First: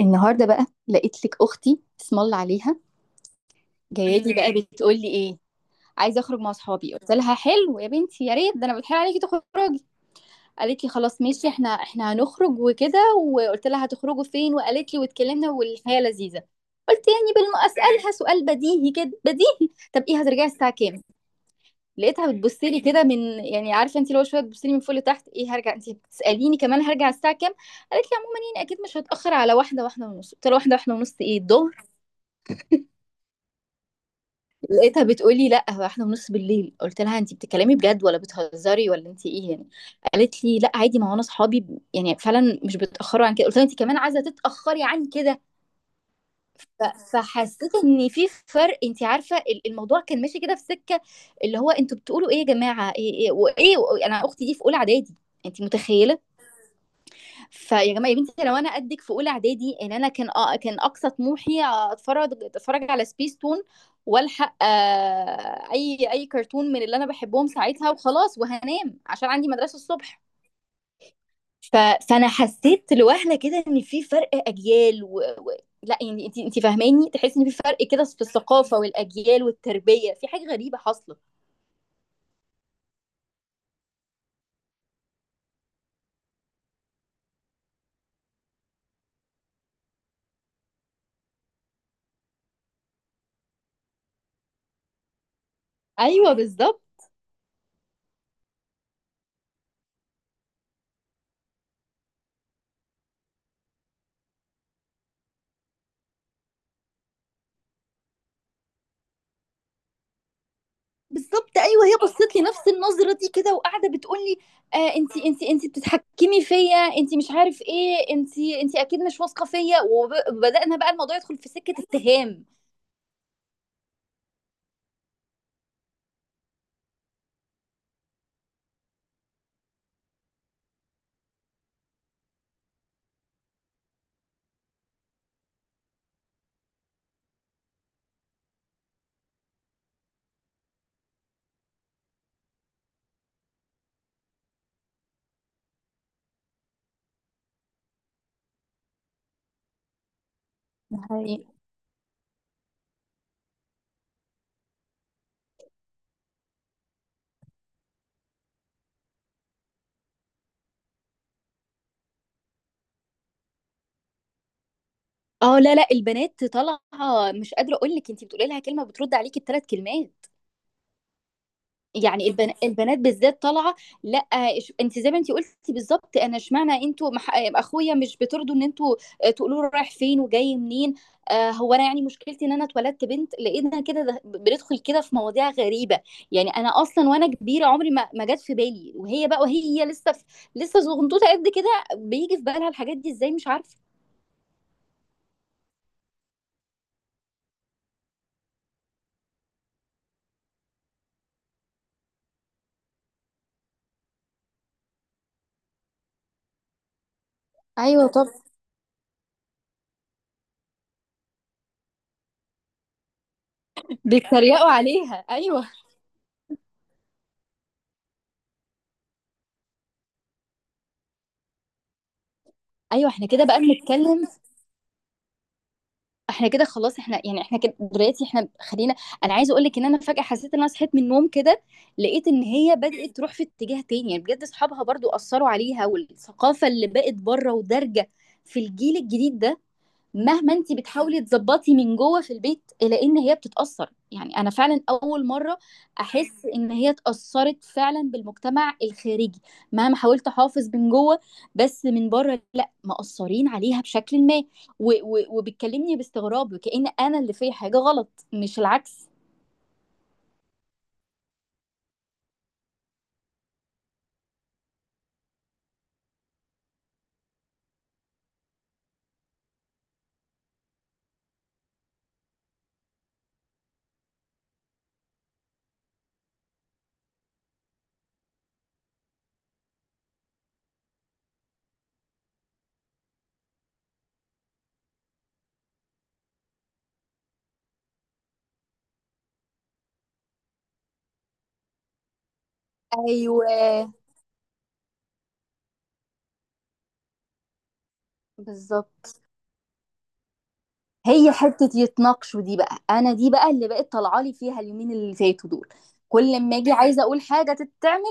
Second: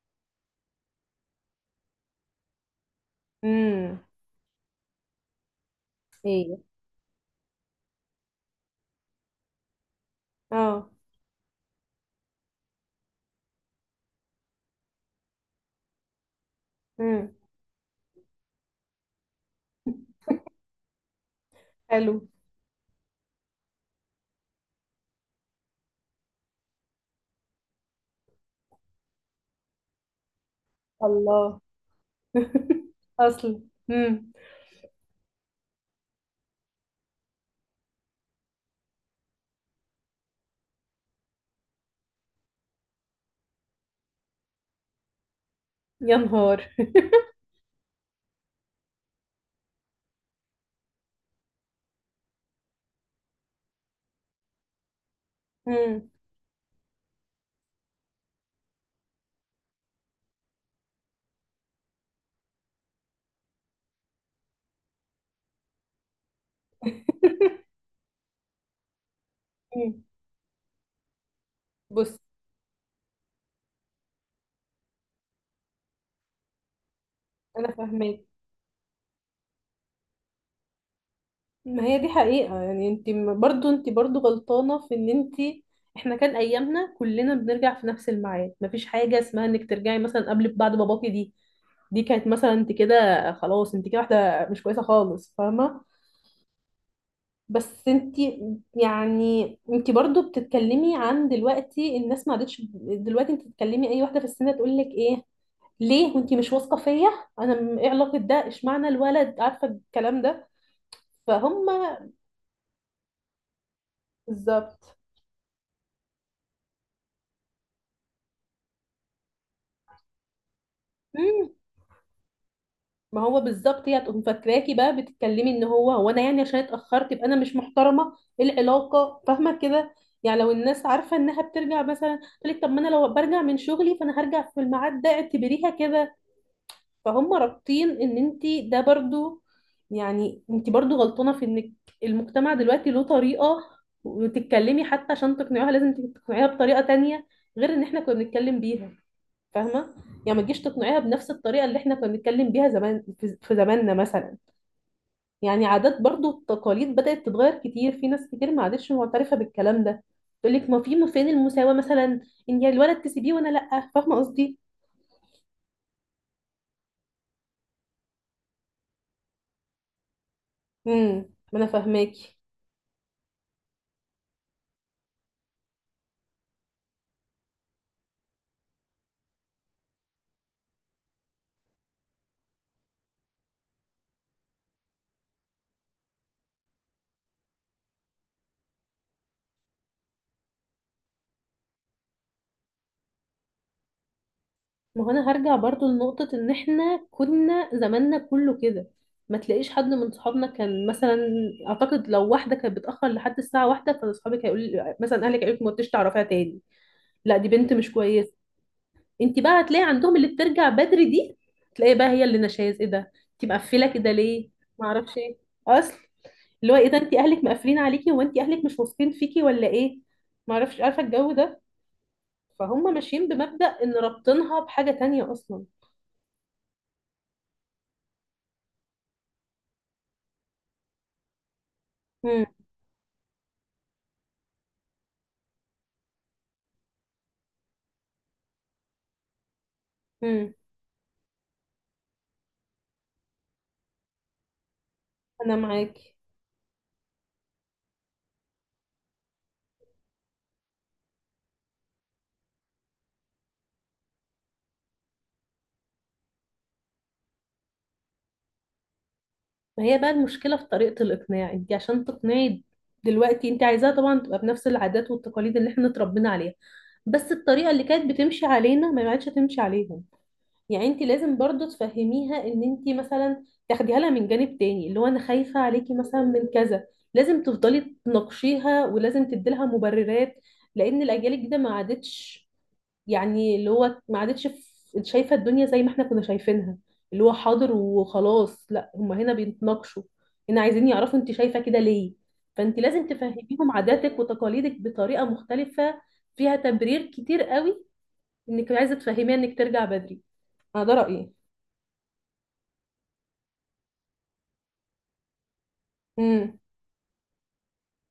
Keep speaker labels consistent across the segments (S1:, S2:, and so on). S1: النهارده بقى لقيت لك اختي، اسم الله عليها،
S2: امم.
S1: جايه لي بقى، بتقول لي ايه؟ عايزه اخرج مع
S2: ايه.
S1: اصحابي. قلت لها حلو يا بنتي، يا ريت، ده انا بتحايل عليكي تخرجي. قالت لي
S2: اه.
S1: خلاص ماشي، احنا هنخرج وكده. وقلت لها هتخرجوا فين، وقالت لي، واتكلمنا والحياه لذيذه. قلت
S2: امم.
S1: يعني بالم اسالها سؤال بديهي كده، بديهي، طب ايه هترجعي الساعه كام؟
S2: حلو.
S1: لقيتها بتبص لي كده من، يعني عارفه، انت لو شويه بتبص لي من فوق لتحت، ايه هرجع؟ انت بتساليني كمان هرجع الساعه كام؟ قالت لي عموما، يعني اكيد مش هتاخر على واحده ونص. قلت لها واحده ونص، ايه
S2: الله.
S1: الظهر؟
S2: اصل امم.
S1: لقيتها بتقولي لا هو احنا ونص بالليل. قلت لها انت بتتكلمي بجد ولا بتهزري، ولا انت ايه يعني؟ قالت لي لا عادي، ما هو انا اصحابي يعني فعلا مش بيتاخروا عن كده. قلت لها انت كمان عايزه تتاخري عن كده؟
S2: يا نهار.
S1: ف- فحسيت ان في فرق. انت عارفه الموضوع كان ماشي كده في سكه. اللي هو انتوا بتقولوا ايه يا جماعه، ايه ايه وايه، انا اختي دي في اولى اعدادي. انت
S2: امم.
S1: متخيله! فيا جماعه، يا بنتي لو انا قدك في اولى اعدادي، ان انا كان كان اقصى طموحي اتفرج على سبيس تون. والحق، اي كرتون من اللي انا بحبهم ساعتها، وخلاص وهنام عشان عندي مدرسه
S2: مم.
S1: الصبح. ف...
S2: بص،
S1: فانا حسيت لوهله كده ان في فرق اجيال. لا يعني، انت فاهماني، تحسي ان في
S2: انا
S1: فرق كده في
S2: فاهماك.
S1: الثقافه والاجيال والتربيه، في حاجه غريبه حاصله.
S2: ما هي دي حقيقة. يعني انت برضو انت برضو غلطانة في ان انت. احنا كان ايامنا كلنا بنرجع في نفس الميعاد، مفيش حاجة اسمها انك ترجعي مثلا قبل بعد باباكي دي. دي كانت مثلا، انت كده خلاص، انت كده واحدة مش كويسة خالص، فاهمة؟
S1: ايوه، بالظبط.
S2: بس انتي، يعني انتي برضو بتتكلمي عن دلوقتي. الناس ما عادتش. دلوقتي انتي بتتكلمي اي واحده في السن تقول لك ايه؟ ليه وانتي مش واثقه فيا؟ انا ايه علاقه ده؟ اشمعنى الولد عارفه الكلام ده؟
S1: بالظبط،
S2: فهم.
S1: ايوه، هي بصت لي نفس النظره دي كده، وقاعده بتقول لي:
S2: بالظبط.
S1: آه انت بتتحكمي فيا، انت مش عارف ايه، انت اكيد مش واثقه فيا، وبدانا بقى الموضوع يدخل في
S2: مم.
S1: سكه اتهام.
S2: ما هو بالظبط، هي هتقوم فاكراكي بقى بتتكلمي ان هو انا، يعني عشان اتاخرت يبقى انا مش محترمه. ايه العلاقه؟ فاهمه كده؟ يعني لو الناس عارفه انها بترجع مثلا، تقول لك طب ما انا لو برجع من شغلي فانا هرجع في الميعاد ده، اعتبريها كده. فهم رابطين ان انت. ده برضو، يعني انت برضو غلطانه في انك. المجتمع دلوقتي له طريقه، وتتكلمي حتى. عشان تقنعيها لازم تقنعيها بطريقه تانية غير ان احنا كنا بنتكلم بيها، فاهمه؟ يعني ما تجيش تقنعيها
S1: هاي
S2: بنفس
S1: يعني.
S2: الطريقه اللي احنا كنا بنتكلم بيها زمان في زماننا مثلا. يعني عادات برضو، التقاليد بدات تتغير كتير، في ناس كتير ما عادتش معترفه بالكلام ده. تقول لك ما فين المساواه مثلا، ان يا الولد تسيبيه وانا لا، فاهمه قصدي؟
S1: اه، لا لا، البنات طالعه. مش قادره اقول لك، انت بتقولي لها كلمه بترد عليكي بثلاث كلمات.
S2: امم. ما انا
S1: يعني
S2: فاهماكي.
S1: البنات بالذات طالعه. لا انت زي ما انت قلتي بالظبط، انا اشمعنى انتوا اخويا مش بترضوا ان انتوا تقولوا له رايح فين وجاي منين؟ آه هو انا، يعني مشكلتي ان انا اتولدت بنت لقينا كده. بندخل كده في مواضيع غريبه. يعني انا اصلا وانا كبيره عمري ما جت في بالي، وهي بقى وهي لسه لسه صغنطوطه قد كده بيجي في بالها الحاجات دي ازاي، مش عارفه.
S2: ما هو انا هرجع برضو لنقطة ان احنا كنا زماننا كله كده، ما تلاقيش حد من صحابنا كان مثلا. اعتقد لو واحدة كانت بتأخر لحد الساعة واحدة، فاصحابك هيقول مثلا، اهلك هيقولك ما تقدريش تعرفيها تاني، لا دي بنت مش
S1: ايوه طب.
S2: كويسة. انت بقى هتلاقي عندهم اللي بترجع بدري دي، تلاقي بقى هي اللي نشاز. ايه ده؟ انت مقفلة كده ليه؟
S1: بيتريقوا
S2: ما اعرفش
S1: عليها،
S2: ايه.
S1: ايوه.
S2: اصل. اللي هو ايه ده؟ انت اهلك مقفلين عليكي؟ هو انت اهلك مش واثقين فيكي ولا ايه؟ ما اعرفش. عارفة الجو ده؟ فهم
S1: ايوه، احنا
S2: ماشيين
S1: كده بقى
S2: بمبدأ ان
S1: بنتكلم.
S2: رابطينها بحاجة تانية اصلا.
S1: إحنا كده خلاص، إحنا يعني، إحنا كده دلوقتي إحنا خلينا. أنا عايزة أقول لِك إن أنا فجأة حسيت إن أنا صحيت من النوم كده. لقيت إن هي بدأت تروح في اتجاه تاني. يعني بجد أصحابها برضو أثروا عليها، والثقافة اللي بقت بره ودارجة في الجيل الجديد ده. مهما
S2: امم.
S1: انت بتحاولي تظبطي من جوه في البيت، الا ان هي بتتاثر. يعني انا فعلا اول
S2: انا
S1: مره
S2: معاكي.
S1: احس ان هي اتاثرت فعلا بالمجتمع الخارجي. مهما حاولت احافظ من جوه، بس من بره لا، مقصرين عليها بشكل ما. و- وبتكلمني باستغراب، وكأن انا اللي في حاجه غلط مش العكس.
S2: ما هي بقى المشكله في طريقه الاقناع. انت عشان تقنعي دلوقتي، انت عايزاها طبعا تبقى بنفس العادات والتقاليد اللي احنا اتربينا عليها، بس الطريقه اللي كانت بتمشي علينا ما عادش تمشي عليهم. يعني انت لازم برضو تفهميها، ان انت مثلا تاخديها لها من جانب تاني اللي هو انا خايفه عليكي مثلا من كذا. لازم تفضلي تناقشيها، ولازم تدي لها مبررات، لان الاجيال الجديده ما عادتش، يعني اللي هو ما عادتش شايفة الدنيا زي ما احنا كنا شايفينها، اللي هو حاضر وخلاص. لا هما هنا بيتناقشوا، هنا عايزين يعرفوا انت شايفة كده ليه. فانت لازم
S1: ايوه،
S2: تفهميهم عاداتك وتقاليدك بطريقة مختلفة فيها تبرير كتير قوي، انك عايزة
S1: بالظبط.
S2: تفهميها انك ترجع بدري. انا ده
S1: هي
S2: رأيي.
S1: حتة يتناقشوا دي بقى، انا دي بقى اللي بقت طالعه لي فيها اليومين اللي فاتوا دول. كل ما
S2: امم.
S1: اجي عايزه اقول حاجه تتعمل،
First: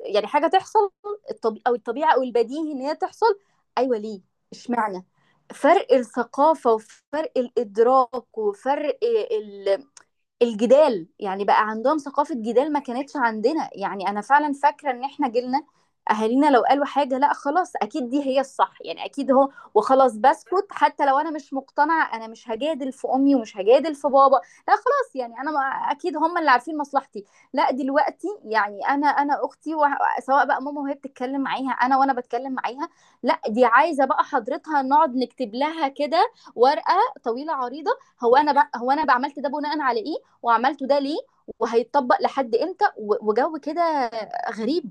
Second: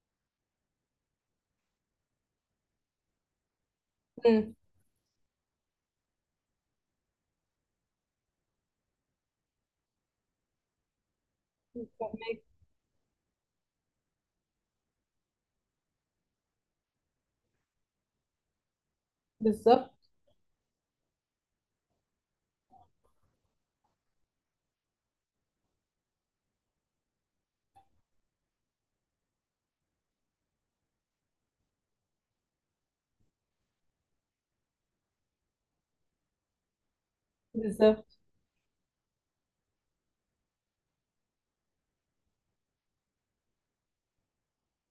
S1: يعني حاجه تحصل، الطبي او الطبيعه او البديهي ان هي تحصل، ايوه ليه،
S2: امم.
S1: اشمعنى؟ فرق الثقافه وفرق الادراك وفرق ال الجدال. يعني بقى عندهم ثقافة جدال ما كانتش عندنا. يعني أنا فعلا فاكرة إن إحنا جيلنا، أهالينا لو قالوا حاجة، لا خلاص أكيد دي هي الصح، يعني أكيد هو.
S2: بالظبط.
S1: وخلاص بسكت حتى لو أنا مش مقتنعة، أنا مش هجادل في أمي ومش هجادل في بابا. لا خلاص، يعني أنا أكيد هم اللي عارفين مصلحتي. لا دلوقتي، يعني أنا أختي سواء بقى ماما وهي بتتكلم معاها، أنا وأنا بتكلم معاها. لا دي عايزة بقى حضرتها نقعد نكتب لها كده ورقة طويلة عريضة.
S2: بالظبط،
S1: هو أنا بقى عملت ده بناء على إيه، وعملته ده ليه، وهيتطبق لحد امتى، وجو كده غريب.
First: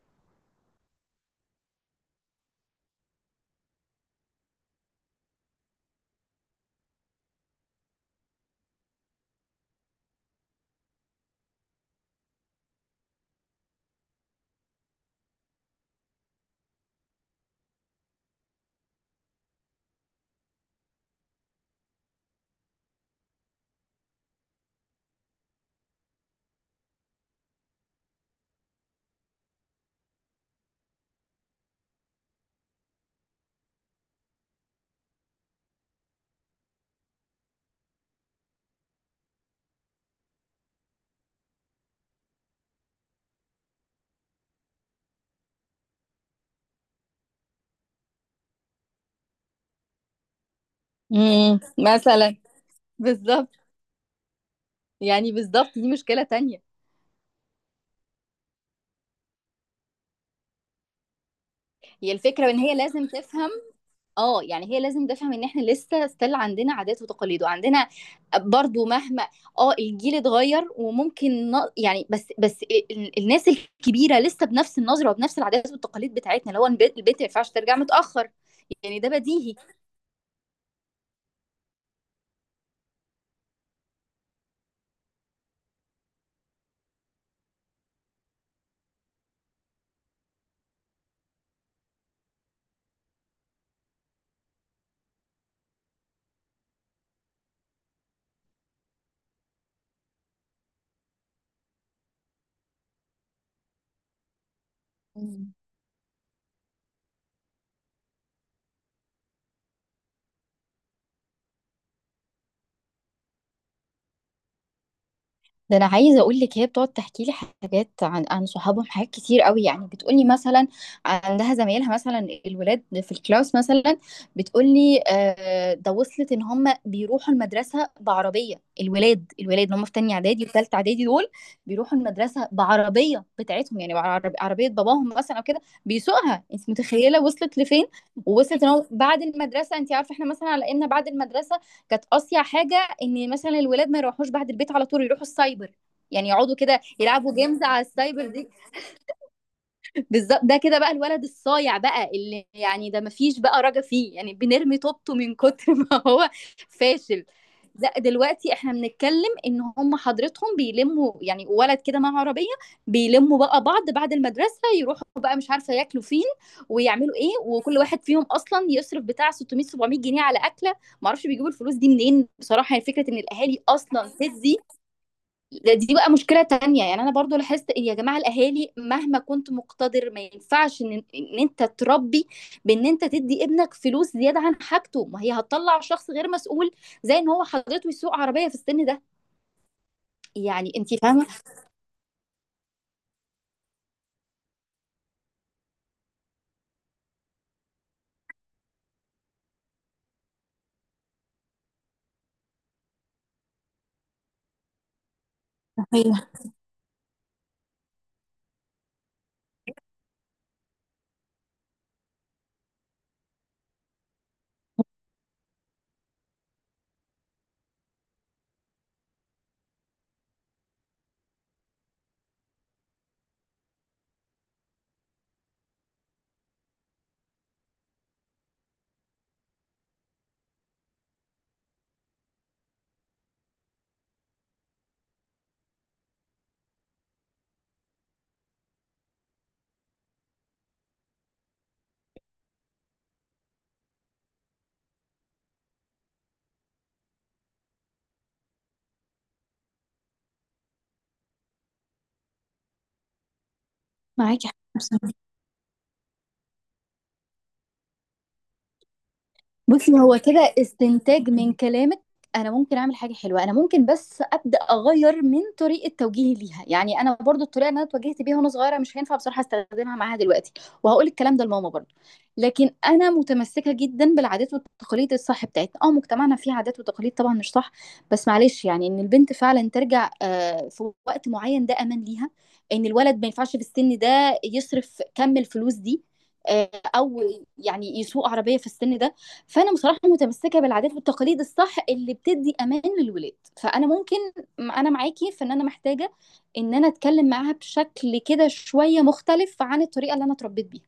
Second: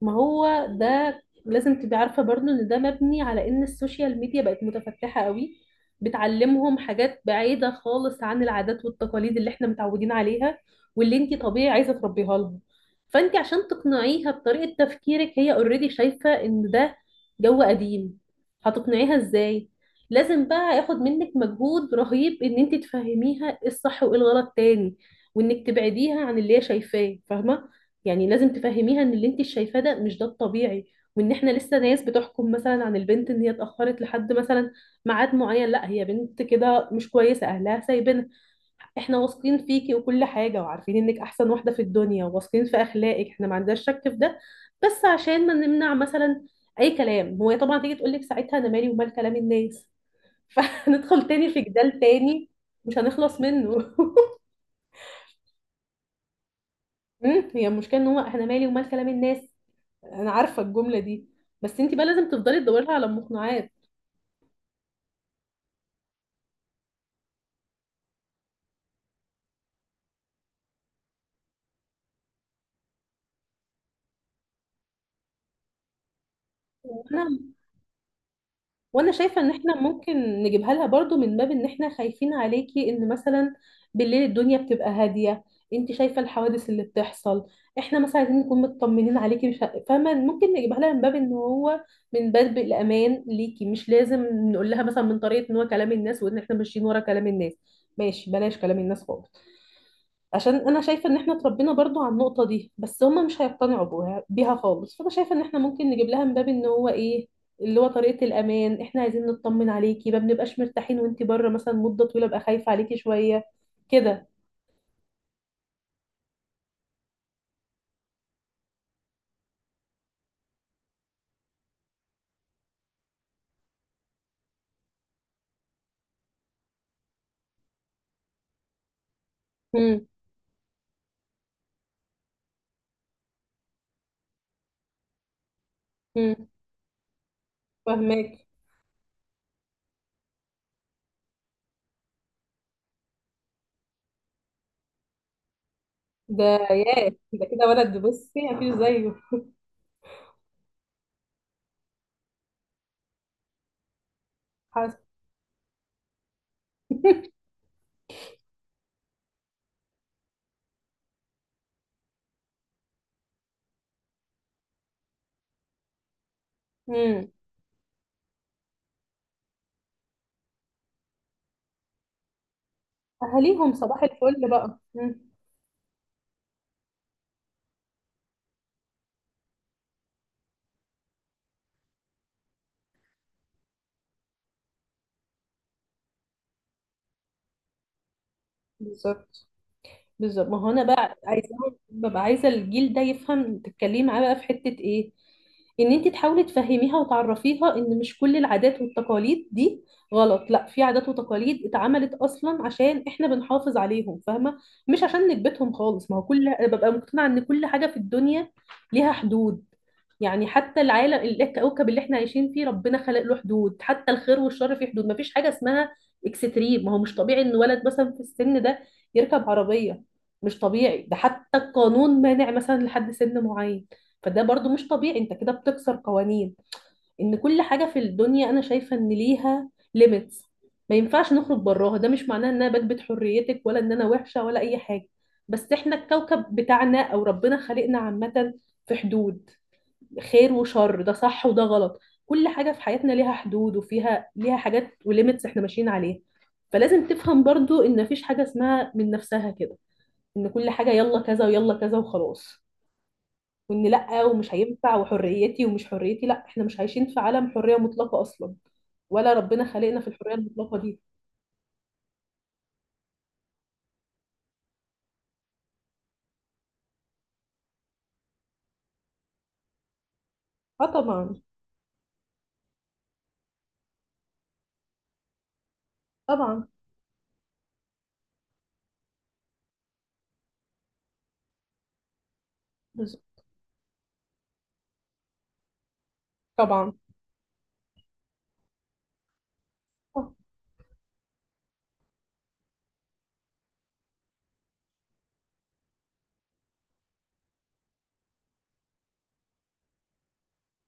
S2: ما هو ده لازم تبقي عارفة برضو ان ده مبني على ان السوشيال ميديا بقت متفتحة قوي، بتعلمهم حاجات بعيدة خالص عن العادات والتقاليد اللي احنا متعودين عليها واللي انتي طبيعي عايزة تربيها لهم. فانتي عشان تقنعيها بطريقة تفكيرك، هي اوريدي شايفة ان ده جو قديم، هتقنعيها ازاي؟ لازم بقى ياخد منك مجهود رهيب، ان انتي تفهميها ايه الصح وايه الغلط تاني، وانك تبعديها عن اللي هي شايفاه، فاهمة؟ يعني لازم تفهميها ان اللي انت شايفاه ده مش ده الطبيعي، وان احنا لسه ناس بتحكم مثلا عن البنت ان هي اتاخرت لحد مثلا ميعاد معين، لا هي بنت كده مش كويسه اهلها سايبينها. احنا واثقين فيكي وكل حاجه، وعارفين انك احسن واحده في الدنيا، وواثقين في اخلاقك، احنا ما عندناش شك في ده، بس عشان ما نمنع مثلا اي كلام. هو طبعا تيجي تقول لك ساعتها انا مالي ومال كلام الناس. فهندخل تاني في جدال
S1: مثلا.
S2: تاني مش هنخلص
S1: بالظبط،
S2: منه.
S1: يعني بالظبط دي مشكلة تانية.
S2: مم، هي المشكله ان هو احنا مالي ومال كلام الناس. انا عارفه الجمله دي، بس انت بقى
S1: هي
S2: لازم
S1: الفكرة ان
S2: تفضلي
S1: هي
S2: تدوري لها على
S1: لازم تفهم،
S2: مقنعات.
S1: اه يعني هي لازم تفهم ان احنا لسه ستيل عندنا عادات وتقاليد وعندنا، برضو مهما. اه الجيل اتغير وممكن يعني بس بس، الناس الكبيرة لسه بنفس النظرة وبنفس العادات والتقاليد بتاعتنا، اللي هو البنت البنت ما
S2: وانا
S1: ينفعش ترجع متأخر. يعني ده
S2: وانا شايفه ان
S1: بديهي.
S2: احنا ممكن نجيبها لها برضو من باب ان احنا خايفين عليكي، ان مثلا بالليل الدنيا بتبقى هاديه، انت شايفه الحوادث اللي بتحصل. احنا مثلا عايزين نكون مطمنين عليكي، مش فاهمه؟ ممكن نجيبها لها من باب ان هو، من باب الامان ليكي، مش لازم نقول لها مثلا من طريقه ان هو كلام الناس وان احنا ماشيين ورا كلام الناس. ماشي، بلاش كلام الناس خالص، عشان انا شايفه ان احنا اتربينا برضو على النقطه دي، بس هم مش هيقتنعوا بيها خالص. فانا شايفه ان احنا ممكن نجيب لها من باب ان هو ايه، اللي هو طريقه الامان، احنا عايزين نطمن عليكي، ما بنبقاش مرتاحين وانتي بره مثلا مده طويله، بقى خايفه عليكي شويه كده.
S1: ده انا عايزه اقول لك، هي بتقعد تحكي لي حاجات عن صحابهم، حاجات كتير قوي، يعني بتقولي مثلا. عندها زمايلها، مثلا الولاد في الكلاس مثلا. بتقولي آه، ده وصلت ان هم بيروحوا المدرسه بعربيه. الولاد الولاد اللي هم في
S2: امم.
S1: تانية اعدادي وثالثه اعدادي دول، بيروحوا المدرسه بعربيه بتاعتهم، يعني عربيه باباهم مثلا، او كده بيسوقها،
S2: امم.
S1: انت متخيله وصلت لفين؟
S2: فاهمك.
S1: ووصلت ان هو بعد المدرسه، انت عارفه احنا مثلا على ان بعد المدرسه كانت اصيع حاجه ان مثلا الولاد ما يروحوش بعد البيت على طول يروحوا السايبر. يعني
S2: ده
S1: يقعدوا كده
S2: ياه،
S1: يلعبوا
S2: ده
S1: جيمز
S2: كده
S1: على
S2: ولد
S1: السايبر
S2: بصي
S1: دي.
S2: مفيش زيه.
S1: بالظبط، ده كده بقى الولد الصايع بقى، اللي يعني ده مفيش بقى رجا فيه، يعني بنرمي
S2: حصل.
S1: طوبته من كتر ما هو فاشل. لا دلوقتي احنا بنتكلم ان هم حضرتهم بيلموا يعني ولد كده مع عربيه، بيلموا بقى بعض بعد المدرسه، يروحوا بقى مش عارفه ياكلوا فين ويعملوا
S2: امم.
S1: ايه، وكل واحد فيهم اصلا يصرف بتاع 600 700 جنيه على اكله. معرفش بيجيبوا الفلوس دي منين بصراحه، يعني فكره ان الاهالي
S2: اهاليهم صباح
S1: اصلا
S2: الفل
S1: تدي.
S2: بقى. امم.
S1: دي بقى مشكلة تانية. يعني أنا برضو لاحظت إن يا جماعة الأهالي، مهما كنت مقتدر، ما ينفعش إن أنت تربي، بإن أنت تدي ابنك فلوس زيادة عن حاجته، ما هي هتطلع شخص غير مسؤول، زي إن هو حضرته يسوق عربية في السن ده.
S2: بالظبط. بالظبط، ما هو
S1: يعني
S2: انا
S1: أنت
S2: بقى
S1: فاهمة؟
S2: عايزه، ببقى عايزه الجيل ده يفهم، تتكلمي معاه بقى في حته ايه، ان انت تحاولي تفهميها وتعرفيها ان مش كل العادات والتقاليد دي غلط. لا، في عادات وتقاليد اتعملت اصلا عشان احنا بنحافظ عليهم، فاهمه؟ مش عشان نكبتهم خالص. ما هو
S1: صحيح.
S2: كل ببقى مقتنعه ان كل حاجه في الدنيا ليها حدود. يعني حتى العالم، الكوكب اللي احنا عايشين فيه، ربنا خلق له حدود، حتى الخير والشر في حدود. ما فيش حاجه اسمها اكستريم. ما هو مش طبيعي ان ولد مثلا في السن ده يركب عربيه. مش طبيعي، ده حتى القانون مانع مثلا لحد سن معين. فده برضو مش طبيعي، انت كده بتكسر قوانين. ان كل حاجة في الدنيا انا شايفة ان ليها ليميتس، ما ينفعش نخرج براها. ده مش معناه ان انا بكبت حريتك، ولا ان انا وحشة، ولا اي حاجة. بس احنا الكوكب بتاعنا او ربنا خلقنا عامة في حدود، خير وشر، ده صح وده غلط. كل حاجة في حياتنا ليها حدود، وفيها ليها حاجات وليميتس احنا ماشيين عليها. فلازم تفهم برضو ان مفيش حاجة اسمها من نفسها كده، ان كل حاجه يلا كذا ويلا كذا وخلاص، وان لا
S1: معاكي
S2: ومش
S1: حق.
S2: هينفع وحريتي ومش حريتي. لا احنا مش عايشين في عالم حريه مطلقه اصلا، ولا ربنا
S1: بصي،
S2: خلقنا في
S1: هو
S2: الحريه
S1: كده
S2: المطلقه دي.
S1: استنتاج من كلامك، انا ممكن اعمل حاجه حلوه، انا ممكن بس ابدا اغير من طريقه توجيهي ليها. يعني انا برضو الطريقه اللي انا اتوجهت بيها وانا صغيره مش هينفع بصراحه استخدمها معاها دلوقتي.
S2: اه
S1: وهقول الكلام
S2: طبعا.
S1: ده لماما برضو. لكن انا متمسكه جدا بالعادات والتقاليد الصح بتاعتنا. اه مجتمعنا فيه
S2: طبعا.
S1: عادات وتقاليد طبعا مش صح. بس معلش، يعني ان البنت فعلا ترجع، في وقت معين ده امان ليها. ان الولد ما
S2: بالظبط.
S1: ينفعش في السن ده يصرف كم الفلوس دي. آه،
S2: طبعا.
S1: او يعني يسوق عربيه في السن ده. فانا بصراحه
S2: آه.
S1: متمسكه بالعادات والتقاليد الصح اللي بتدي امان للولاد. فانا ممكن، انا معاكي في ان انا محتاجه ان انا اتكلم معاها بشكل كده شويه مختلف عن الطريقه اللي انا اتربيت بيها.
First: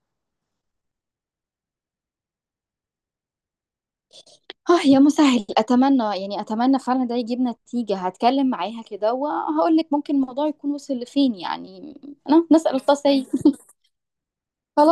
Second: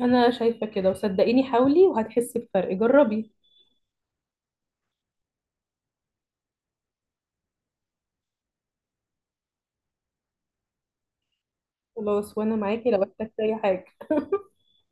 S2: انا شايفه كده، وصدقيني حاولي وهتحسي بفرق، جربي.
S1: اه، يا مسهل اتمنى، يعني اتمنى فعلا ده يجيب نتيجه. هتكلم معاها كده وهقول لك ممكن الموضوع يكون وصل لفين يعني.
S2: خلاص،
S1: انا
S2: وانا
S1: نسال
S2: معاكي لو
S1: التصيف.
S2: احتجتي اي حاجه.
S1: خلاص.